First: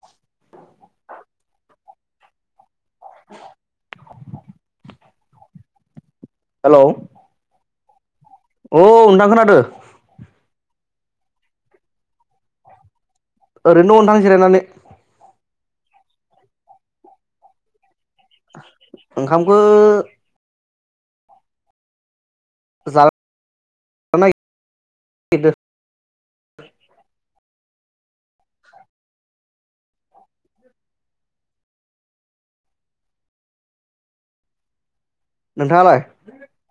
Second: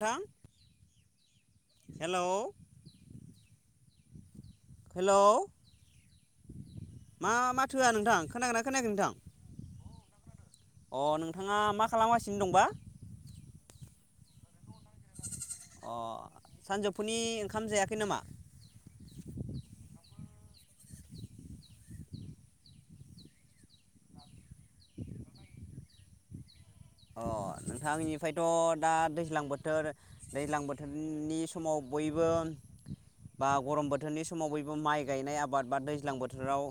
[unintelligible] हेल' [inaudible] हेल' hello मा मा मा होआ नोंथां खोनागोना औ खोनायाखै नोंथां खोनादों अ नोंथाङा मा खालामगासिनो दंबा ओरैनो दं नोंथां जिरायनानै अ सानजौफुनि ओंखाम जायाखै नामा ओंखामखौ [unintelligible] नागिरदो [inaudible] अ नोंथांनिफ्रायथ' दा दैज्लां बोथोर दैज्लां बोथोरनि समाव बयबो बा गरम बोथोरनि समाव बयबो माइ गायनाय आबाद बा नोंथाङालाय दैज्लां बोथोराव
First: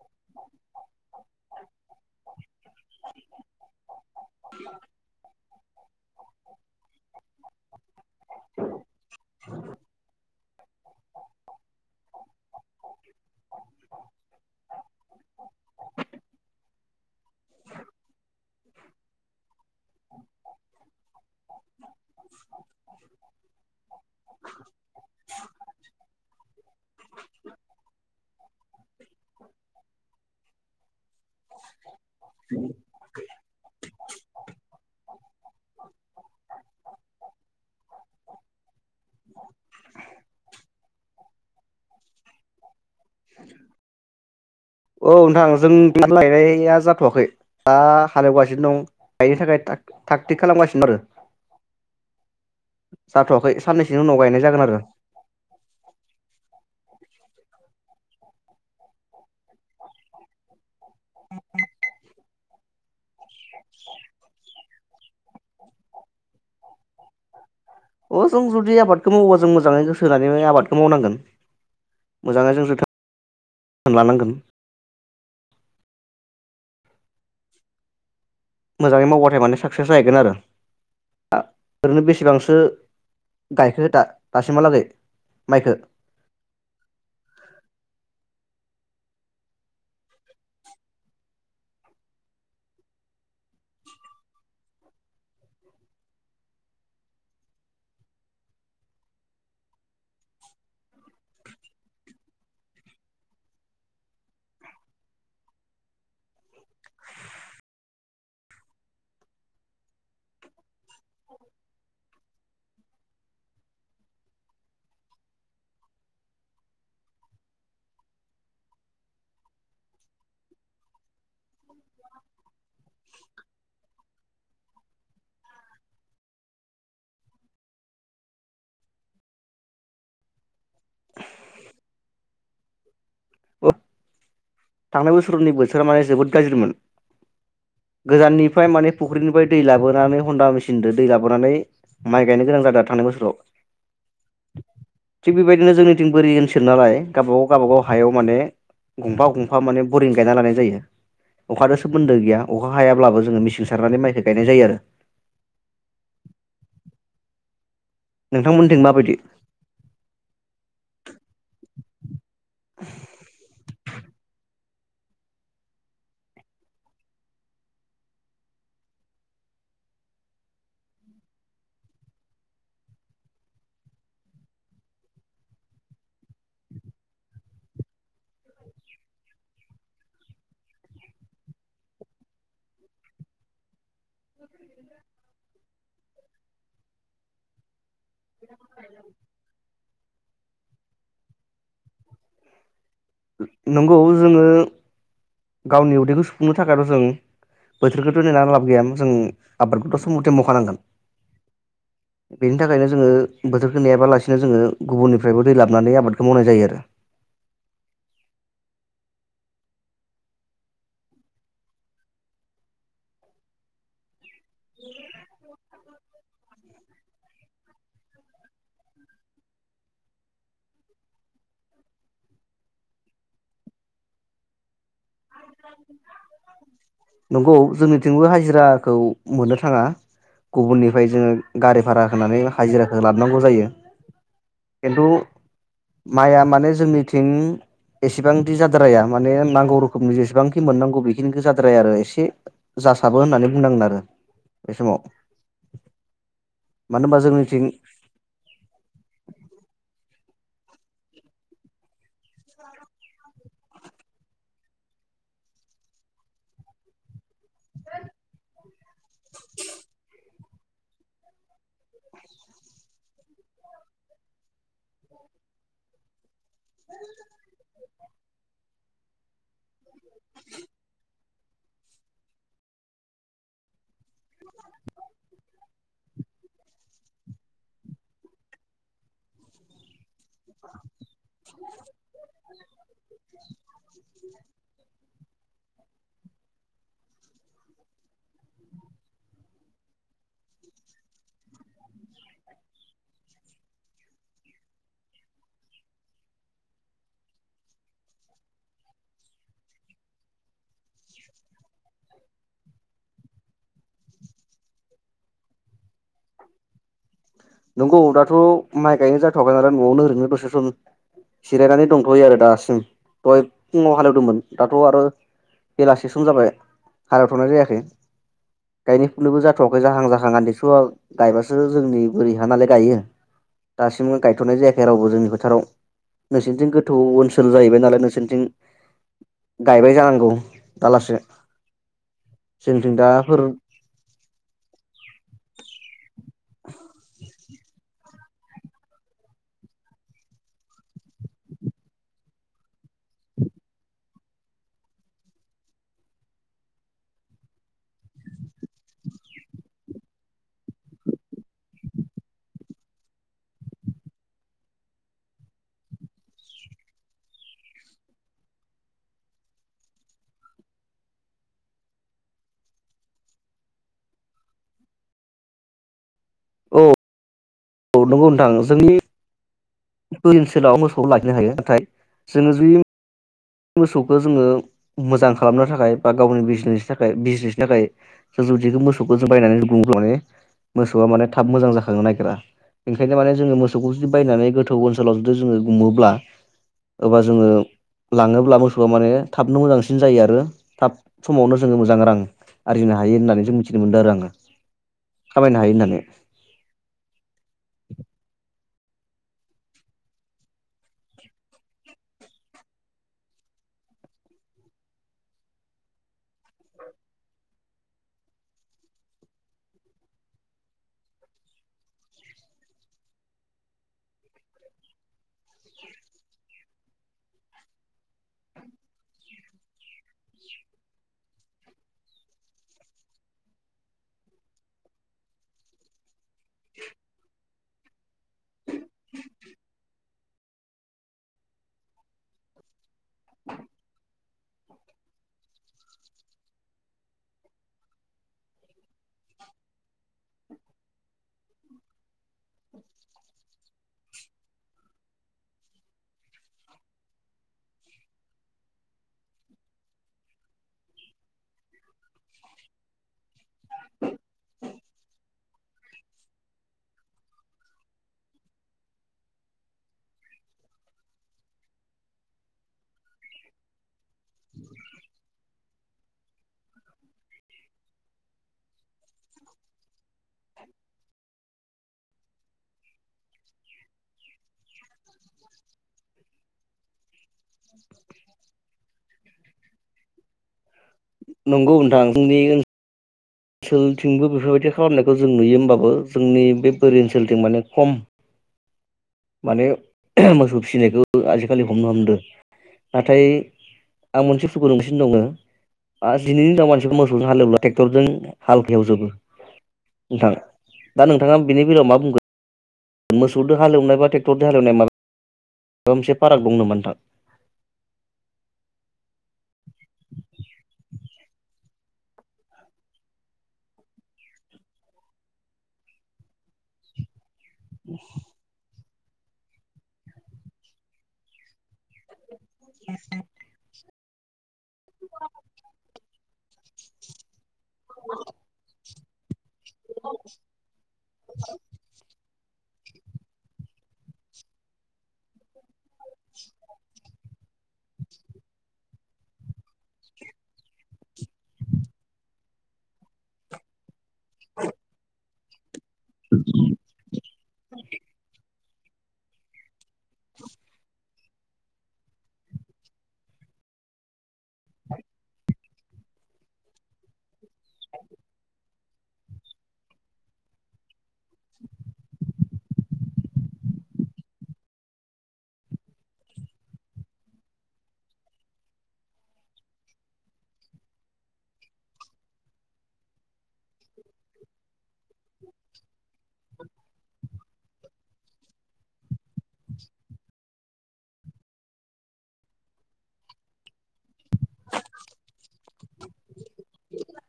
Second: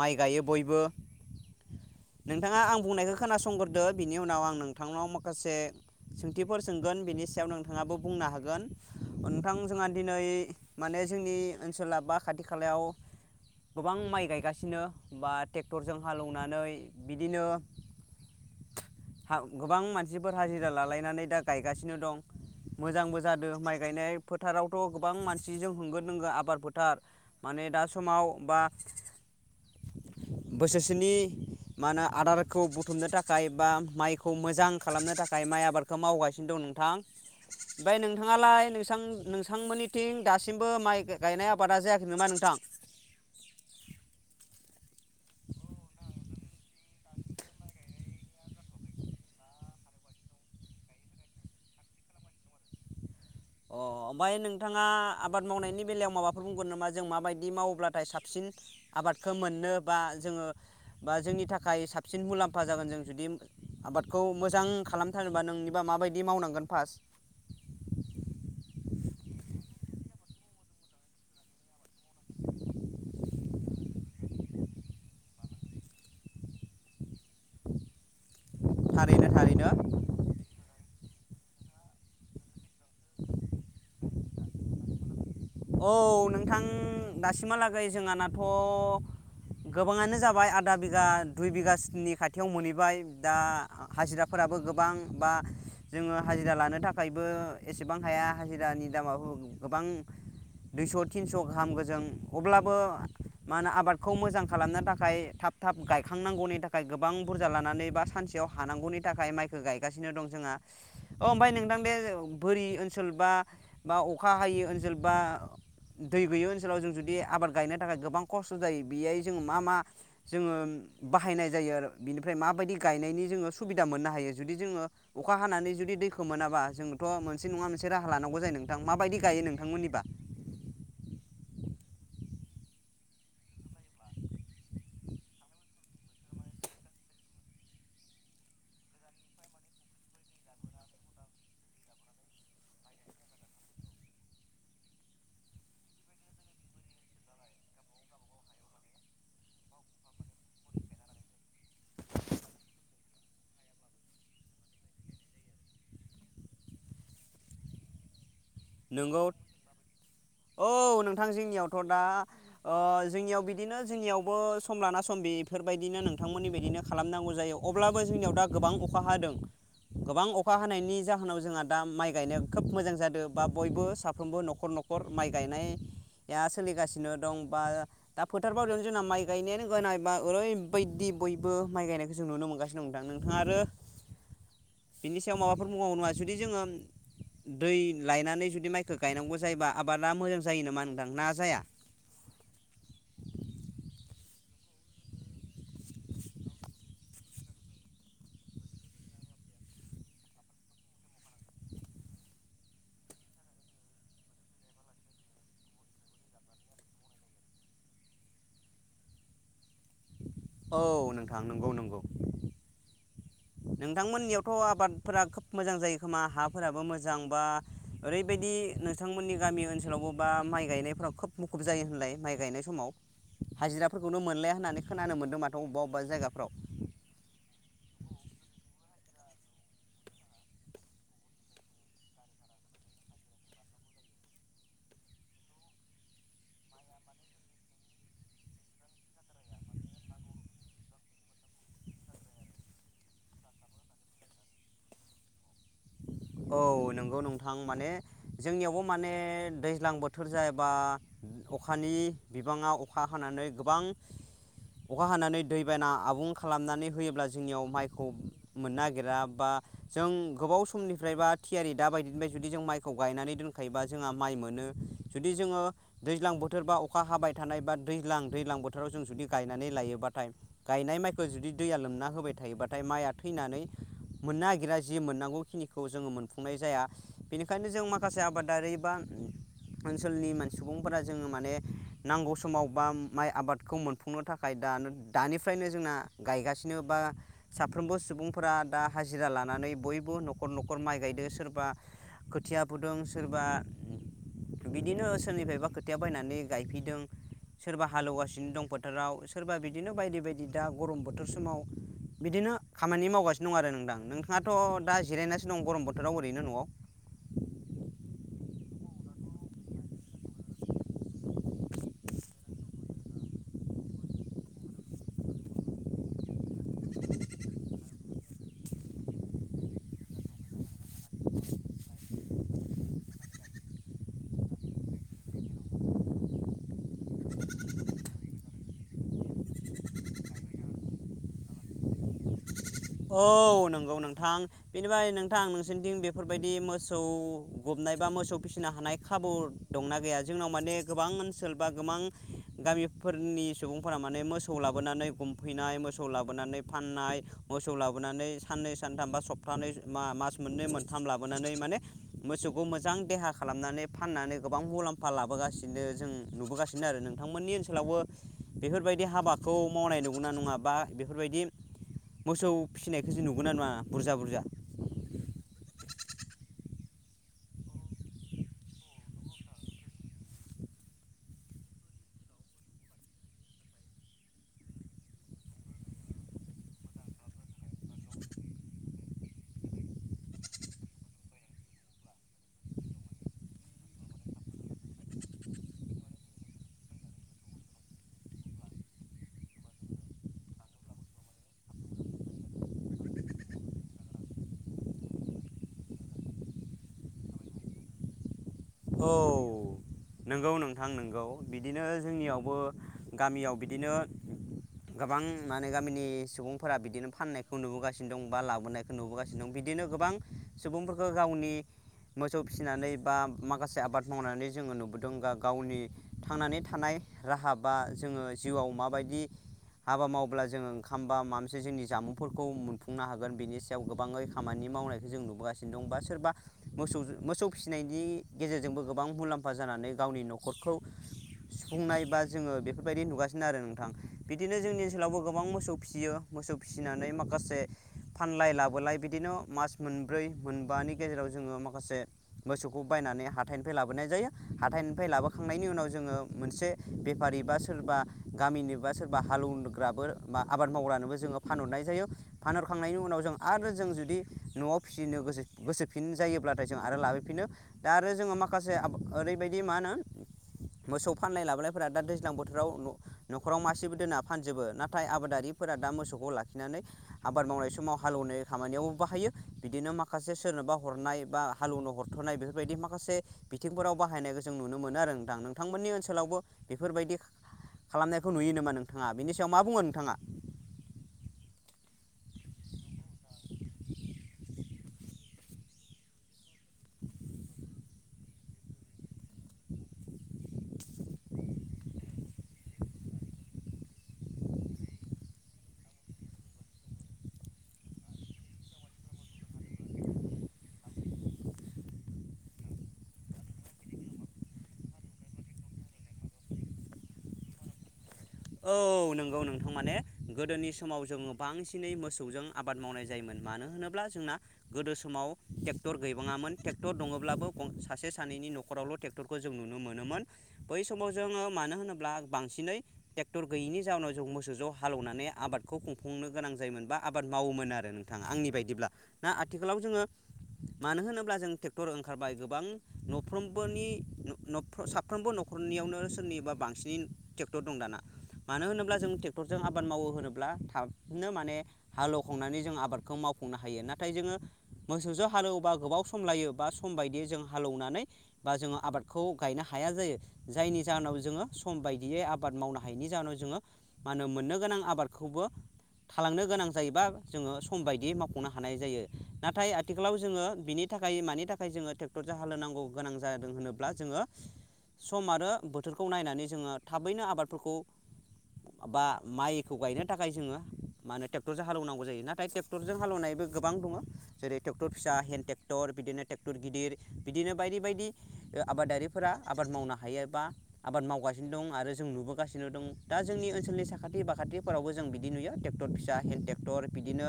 माइ गायो बयबो नोंथाङा आं बुंनायखौ खोनासंग्रोदो। बिनि उनाव आं नोंथांनाव माखासे सोंथिफोर सोंगोन बेनि सायाव नोंथाङाबो बुंनो हागोन नोंथां जोंहा दिनै माने जोंनि ओनसोला बा खाथि खालायाव गोबां माइ गायगासिनो बा ट्रेक्टरजों हालौवनानै बिदिनो गोबां मानसिफोर हाजिरा लालायनानै दा गायगासिनो दं। मोजांबो जादों माइ गायनाय फोथारावथ गोबां मान सिजों होंगो दोंगो आबाद फोथार माने दा समाव बा बोसोरसेनि मा होनो आदारखौ बुथुमनो थाख बा माइखौ मोजां खालामनो थाखाय माइ आबादखौ मावगासिनो दं नोंथां। ओमफ्राय नोंथाङालाय नोंसां नोंसांमोननिथिं दासिमबो माइ गायनाय आबादा जायाखै नामा नोंथां? औ नोंथां जोंथिं माइ गायनाया जाथवाखै दा हालेवगासिनो दं गायनो थाखाय थाग थिग खालामगासिनो दं आरो। जाथ'वाखै अ साननैसोनि उनाव ओमफ्राय गायनाय जागोन आरो नोंथाङा आबाद मावनायनि बेलायाव माबाफोर बुंगोन नामा? जों माबायदि मावोब्लाथाय साबसिन आबादखौ मोननो बा जोङो बा जोंनि थाखाय साब सिन मुलाम्फा जागोन जों जुदि आबादखौ मोजां खालामथारोबा नोंनिबा माबायदि मावनांगोन फार्स्ट अ जों जुदि आबादखौ मावोबा जों मोजाङै गोसो होनानै आबादखौ मावनांगोन मोजाङै जों जोथोन लानांगोन। मोजाङै थारैनो मावबाथाय माने थारैनो साकसेस जाहैगोन आरो। ओरैनो बेसेबांसो गायखो दा? दासिम हालागै। औ नोंथां दासिमहालागै जोंहाना थ गोबाङानो जाबाय आदा बिगा दुइ बिगासिनि खाथियाव मोनहैबाय दा हाजिराफोराबो गोबां बा जोङो हाजिरा लानो थाखायबो एसेबां हाया हाजिरानि दामाबो गोबां दुइस थिनस गाहाम गोजों अब्लाबो मा होनो आबादखौ मोजां खालामनो थाखाय थाब थाब गायखांनांगौनि थाखाय गोबां बुरजा लानानै बा सानसेयाव हानांगौनि थाखाय माइखौ गायगासिनो दं जोंहा अ ओमफ्राय नोंथां बे बोरि ओनसोल बा बा अखा हायि ओनसोल बा दै गैयि ओनसोलाव जों जुदि आबाद गायनो थाखाय गोबां खस्थ जायो बेयाय जोंङो मा मा जोङो बाहायनाय जायो आरो बिनिफ्राय माबायदि गायनायनि जोङो सुबिदा मोननो हायो जुदि जोङो अखा हानानै जुदि दैखौ मोनाबा जोंथ मोनसे नङा मोनसे राहा लानांगौ जायो नोंथां माबायदि गायो नोंथां मोननिबा थांनाय बोसोरनि बोथोरा माने जोबोद गाज्रिमोन गोजाननिफ्राय माने फुख्रिनिफ्राय दै लाबोनानै हन्दा मेचिनजों दै लाबोनानै माइ गायनो गोनां जादों थांनाय बोसोराव थिग बेबायदिनो जोंनिथिं बोरि ओनसोल नालाय गावबागाव गावबाागाव हायाव माने गंफा गं फा बरिं गायना लानाय जायो अखानो सोमोन्दो गैया। अखा हायाब्लाबो जोङो मिेसिं सारनानै माइखौ गायनाय जायो आरो। नोंथांमोनथिं माबायदि नोंगौ औ नोंथां जोंनियावथ दा जोंनियाव बिदिनो जोंनियावबो सम लाना सम बेफोर बायदिनो नोंथांमोननि बिदिनो खालामनांगौ जायो। अब्लाबो जोंनियाव दा गोबां अखा हादों गोबां अखा हानायनि जाहोनाव जोंहा दा माइ गायनो खोब मोजां जादों। बा बयबो साफ्रोमबो नखर नखर माइ गायनाया सोलिगासिनो दं बा दा फोथार बारियावनो जोंना माइ गायनायानो गोयनाय बा ओरैबायदि बयबो माइ गायनायखौ जों नुनो मोनगासिनो दं नोंथां नोंथाङा आरो बिनि सायाव माबाफोर बुंबावगोन नामा जुदि जोङो दै लायनानै जुदि माइखौ गायनांगौ जायोबा आबादा मोजां जायो नामा नोंथां ना जाया? नंगौ जोङो गावनि उदैखौ सुफुंनो थाखायथ जों बोथोरखौथ नेना लाब गैया जों आबादखौथ सम मथे मावखानांगोन बेनि थाखायनो जोङो बोथोरखौ नेनाययाबालासिनो जोङो गुबुननिफ्रायबो दै लाबोनानै आबादखौ मावनाय जायो आरो। औ नोंथां नंगौ नंगौ नोंथांमोननियाव आबादफोरा खोब मोजां जायो खोमा हाफोराबो मोजां बा ओरैबायदि नोंथांमोननि गामि ओनसोलावबो बा माइ गायनायफोराव खोब मुखुब जायो होनलाय माइ गायनाय समाव हाजिराफोरखौनो मोनलाया होननानै खोनानो मोनदों माथो' अबेबा अबेबा जायगाफ्राव थिंबो हाजिराखौ मोननो थाङा गुबुननिफ्राय जोङो गारि भारा होनानै हाजिराखौ लाबोनांगौ जायो खिन्थु माइआ माने जोंनिथिं एसेबांदि जाद्राया माने नांगौ रोखोमनि जेसेब बांखि मोननांगौ बेखिनिखौ जाद्राया आरो एसे जासाबो होननानै बुंनांगोन आरो बे समाव औ मानो नंगौ होनबा नोंथां जोंनिथिं माने जोंनियावबो माने दैज्लां बोथोर बोथोर जायाबा अखानि बिबाङा अखा हानानै गोबां अखा हानानै दै बाना आबुं खालामनानै होयोब्ला जोंनियाव माइखौ मोननो नागिरा बा जों गोबाव समनि फ्रायबा थियारि दा बायदिनिफ्राय जुदि जों माइखौ गायनानै दोनखायोबा जोंहा माइ मोनो जुदि जोङो दैज्लां बोथोर बा अखा हाबाय थानाय बा दैज्लां दैज्लां बोथोराव जों जुदि गायनानै लायोबाथाय गायनाय माइखौ जुदि दैया लोमना होबाय थायोबाथाय माइआ थैनानै मोननो नागिरा जि मोननांगौखिनि खौ जोङो मोनफुंनाय जाया बेनिखायनो जों माखासे आबादारि बा ओनसोलनि मान सुबुंफोरा जोङो माने नांगौ समाव बा माइ आबादखौ मोनफुंनो थाखाय दानिफ्रायनो जोंना गायगासिनो बा साफ्रोमबो सुबुंफोरा दा हाजिरा लानानै बयबो न'खर न'खर माइ गायदों सोरबा खोथिया फुदों सोरबा बिदिनो सोरनिफ्रायबा खोथिया बायनानै गायफैदों सोरबा हालेवगासिनो दं फोथाराव सोरबा बिदिनो बायदि बायदि दा गरम बोथोर समाव बिदिनो खामानि मावगासिनो दं आरो नोंथां नोंथाङाथ' दा जिरायनासो दं गरम बोथोराव ओरैनो न'आव नंगौ दाथ' माइ गायनाय जाथ'वाखै नालाय न'आवनो ओरैनो दसे सम जिरायनानै दंथ'यो आरो दासिम दहाय फुङाव हालेवदोंमोन दाथ' आरो बेलासि सम जाबाय हालेवथ'नाय जायाखै गायनो फुनोबो जाथ'वाखै जाहां जाहां आमथिसुआ बायबासो जोंनि बोरिहा नालाय गायो दासिमबो गायथ'नाय जायाखै रावबो जोंनि फोथाराव नोंसोरनिथिं गोथौ ओनसोल जाहैबाय नालाय नोंसोरनिथिं गायबाय जानांगौ दालासे औ नंगौ नोंथां बेनिफ्राय नोंथां नोंसोरनिथिं बे बेफोरबायदि मोसौ गबनाय बा मोसौ फिसिनो हानाय खाबु दंना गैया जोंनाव माने गोबां ओनसोल बा गोबां गामि फोरनि सुबुंफोरा माने मोसौ लाबोनानै गुमफैनाय मोसौ लाबोनानै फाननाय मोसौ लाबोनानै साननै सानथाम बा सप्तानै मास मोननै मोनथाम लाबोनानै माने मोसौखौ मोजां देहा खालामनानै फाननानै गोबां मुलाम्फा लाबोगासिनो जों नुबोगासिनो आरो नोंथांमोननि ओनसोलावबो बेफोरबायदि हाबाखौ मावनाय नुगौना नङा बा बेफोरबायदि मोसौ फिसिनायखौ जों नुगोन नङा बुरजा बुरजा औ औ नंगौ नोंथां जोंनि ओनसोलाव मोसौखौ लाखिनो हायो नाथाय जोङो जुदि मोसौखौ जोङो मोजां खालामनो थाखाय बा गावनि बिजनेसनि थाखाय बिजनेसनि थाखाय जों जुदि मोसौखौ जों बायनानै बुङोब्ला माने मोसौआ माने थाब मोजां जाखांनो नागिरा ओंखायनो माने जोङो मोसौखौ जुदि बायनानै गोथौ ओनसोलाव जुदि जोङो गुमोब्ला एबा जोङो लाङोब्ला मोसौआ माने थाबनो मोजांसिन जायो आरो थाब समावनो जोङो मोजां रां आरजिनो हायो होननानै जों मिथिनो मोन्दों आरो आङो खामायनो हायो होननानै औ नंगौ नोंथां नोंगौ बिदिनो जोंनियावबो गामियाव बिदिनो गोबां माने गामिनि सुबुंफोरा बिदिनो फाननायखौ नुबोगासिनो दं बा लाबोनायखौ नुबोगासिनो दं बिदिनो गोबां सुबुंफोरखौ गावनि मोसौ फिसिनानै बा माखासे आबाद मावनानै जोङो नुबोदों बा गावनि थांनानै थानाय राहा बा जोङो जिउआव माबायदि हाबा मावब्ला जोङो ओंखामबा माबा मोनसे जोंनि जामुंफोरखौ मोनफुंनो हागोन बेनि सायाव गोबाङै खामानि मावनायखौ जों नुबोगासिनो दं बा सोरबा मोसौ मोसौ फिसिनायनि गेजेरजोंबो गोबां मुलाम्फा जानानै गावनि न'खर नखरखौ सुफुंनाय बा जोङो बेफोरबायदि नुगासिनो आरो नोंथां बिदिनो जोंनि ओनसोलावबो गोबां मोसौ फिसियो मोसौ फिसिनानै माखासे फानलाय लाबोलाय बिदिनो मास मोनब्रै मोनबानि गेजेराव जोङो माखासे मोसौखौ बायनानै हाथाइनिफ्राय लाबोनाय जायो हाथाइनिफ्राय लाबोखांनायनि उनाव जोङो मोनसे बेफारि बा सोरबा गामिनि बा सोरबा हालौवग्राबो बा आबाद मावग्रानोबो जोङो फानहरनाय जायो फानहरखांनायनि उनाव जों आरो जों जुदि न'आव फिसिनो गोसो गोसोफिन जायोब्लाथाय जों आरो लाबोफिनो दा आरो जोङो माखासे ओरैबायदि मा होनो मोसौ फानलनाय लाबोनायफोरा दा दैज्लां बोथोराव न'खराव मासेबो दोना फानजोबो नाथाय आबादारिफोरा दा मोसौखौ लाखिनानै आबाद मावनाय समाव हालौनाय खामानियाव बाहायो बिदिनो माखासे सोरनोबा हरनाय बा हालौनो हरथ'नाय बेफोर बेफोरबायदि मासे बिथिंफोराव बाहायनायखौ जों नुनो मोनो आरो नोंथां नोंथांमोननि ओनसोलावबो बेफोरबायदि खालामनायखौ नुयो नामा नोंथाङा बेनि सायाव मा बुङो नोंथाङा नंगौ नोंथां जोंनिजों ओनसोलथिंबो बेफोरबायदि खालामनायखौ जों नुयो होमबाबो जोंनि बे बोरि ओनसोलथिं माने खम माने मोसौ फिसिनायखौ आजिखालि हमनो हमदों नाथाय आं मोनसे फुखु नोंसिनो दङ आरो दिनैनिनाव मानसिखौ मोसौजों हालेवला ट्रेक्टरजों हालथायावजोबो नोंथाङा दा नोंथाङा बेनि बेलायाव मा बुंगोन मोसौजों हालेवनायबा ट्रेक्टरजों हालेवनाय माबा मोनसे फाराग दं नामा नोंथां औ नंगौ नोंथां माने गोदोनि समाव जोङो बांसिनै मोसौजों आबाद मावनाय जायोमोन मानो होनोब्ला जोंना गोदो समाव ट्रेक्टर गैबाङामोन ट्रेक्टर दङब्लाबो गं सासे सानैनि न'रावल' टेक खौ जों नुनो मोनोमोन बै समाव जोङो मानो होनोब्ला बांसिन ट्रेकटर गैयनि जावुनाव। जों मोसौजों हालेवनानै आबादखौ खौ खुंनो गोनां जायोमोन बा आबाद मावोमोन। मोन आरो नोंथाङा आंनि बायदिब्ला ना आथिखालाव जोङो मानो होनोब्ला जों ट्रेक्टर ओंखारबाय गोबां गोबां नफ्रोमबोनि न साफ्रोमबो न'खरनियावनो सोरनि बा बांसिन ट दं दाना मानो होनोब्ला जों ट्रेक्टरजों आबाद मावो होनोब्ला थाबनो माने हालौखांनानै जों आबादखौ मावफुंनो हायो ना? नाथाय जोङो मोसौ जो हालौ बा गोबाव सम लायो बा सम बायदियै जों हालौनानै बा जोङो आबादखौ गायनो हायो। हाया जायो जायनि जाहोनाव जोङो सम बायदियै आबाद मावना हायैनि जाहोनाव जोङो मा होनो मोननो गोनां आबादखौबो थालांनो गोनां जायोबा जोङो सम बायदियै मावफुंनो हानाय जायो नाथाय आथिखालाव जोङो बिनि थाखाय मानि थाखाय जोङो ट्रेक्टर ज हालौनांगौ गोनां जादों होनोब्ला जोङो सम आरो बोथोरखौ नायनानै जोङो थाबैनो आबाद फोरखौ बा माइखौ गायनो थाखाय जोङो मा होनो ट्रेक्टरजों हालेवनांगौ जायो नाथाय ट्रेक्टरजों हालेवनायबो गोबां दङ जेरै ट्रेक्टर फिसा हेन्दड ट्रेक्टर बिदिनो ट्रेक्टर गिदिर बिदिनो बायदि बायदि आबादारि फोरा आबाद मावनो हायोबा आबाद मावगासिनो दं आरो जों नुबो गासिनो दं दा जोंनि ओनसोलनि साखाथि बाखाथिफोरावबो जों बिदि नुयो ट्रेक्टर फिसा हेल ट्रेक्टर बिदिनो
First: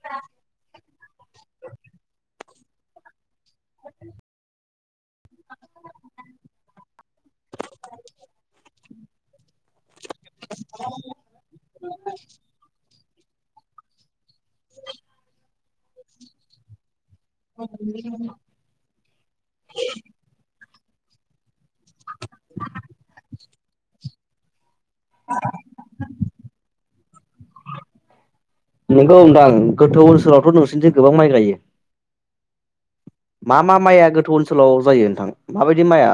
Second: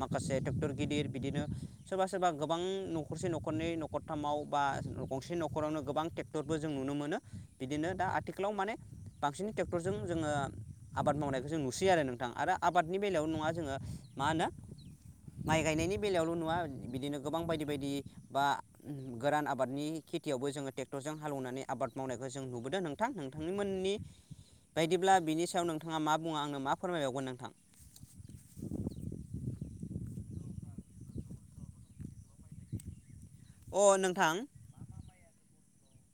माखासे ट्रेक्टर गिदिर बिदिनो सोरबा सोरबा गोबां न'खरसे न'खरनै न'खरथामाव बा गंसे न'खरावनो गोबां ट्रेक्टरबो जों नुनो मोनो बिदिनो दा आथिखालाव माने बांसिन ट्रेक्टरजों जोङो आबाद मावनायखौ जों नुसैयो आरो नोंथां आरो आबादनि बेलायाव नङा जोङो मा होनो माइ गायनायनि बेलायावल' नङा बिदिनो गोबां बायदि बायदि बा गोरान आबादनि खेथियावबो जोङो ट्रेक्टरजों हालेवनानै आबाद मावनायखौ जों नुबोदों नोंथां नोंथांनिमोननि बायदिब्ला बिनि सायाव नोंथाङा मा बुङो आंनो मा फोरमायबावगोन नोंथां। नोंगौ नोंथां गोथौ ओनसोलावथ' नोंसोरथिं गोबां माइ गायो। मा मा अ माइया नोंथां गोथौ ओनसोलाव जायो नोंथां माबायदि माइआ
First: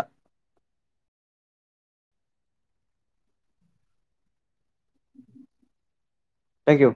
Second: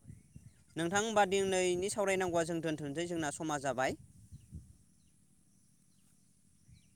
नोंथां होनबा दिनैनि सावरायनांगौआ जों दोन्थ'सै जोंना समा जाबाय। Thank you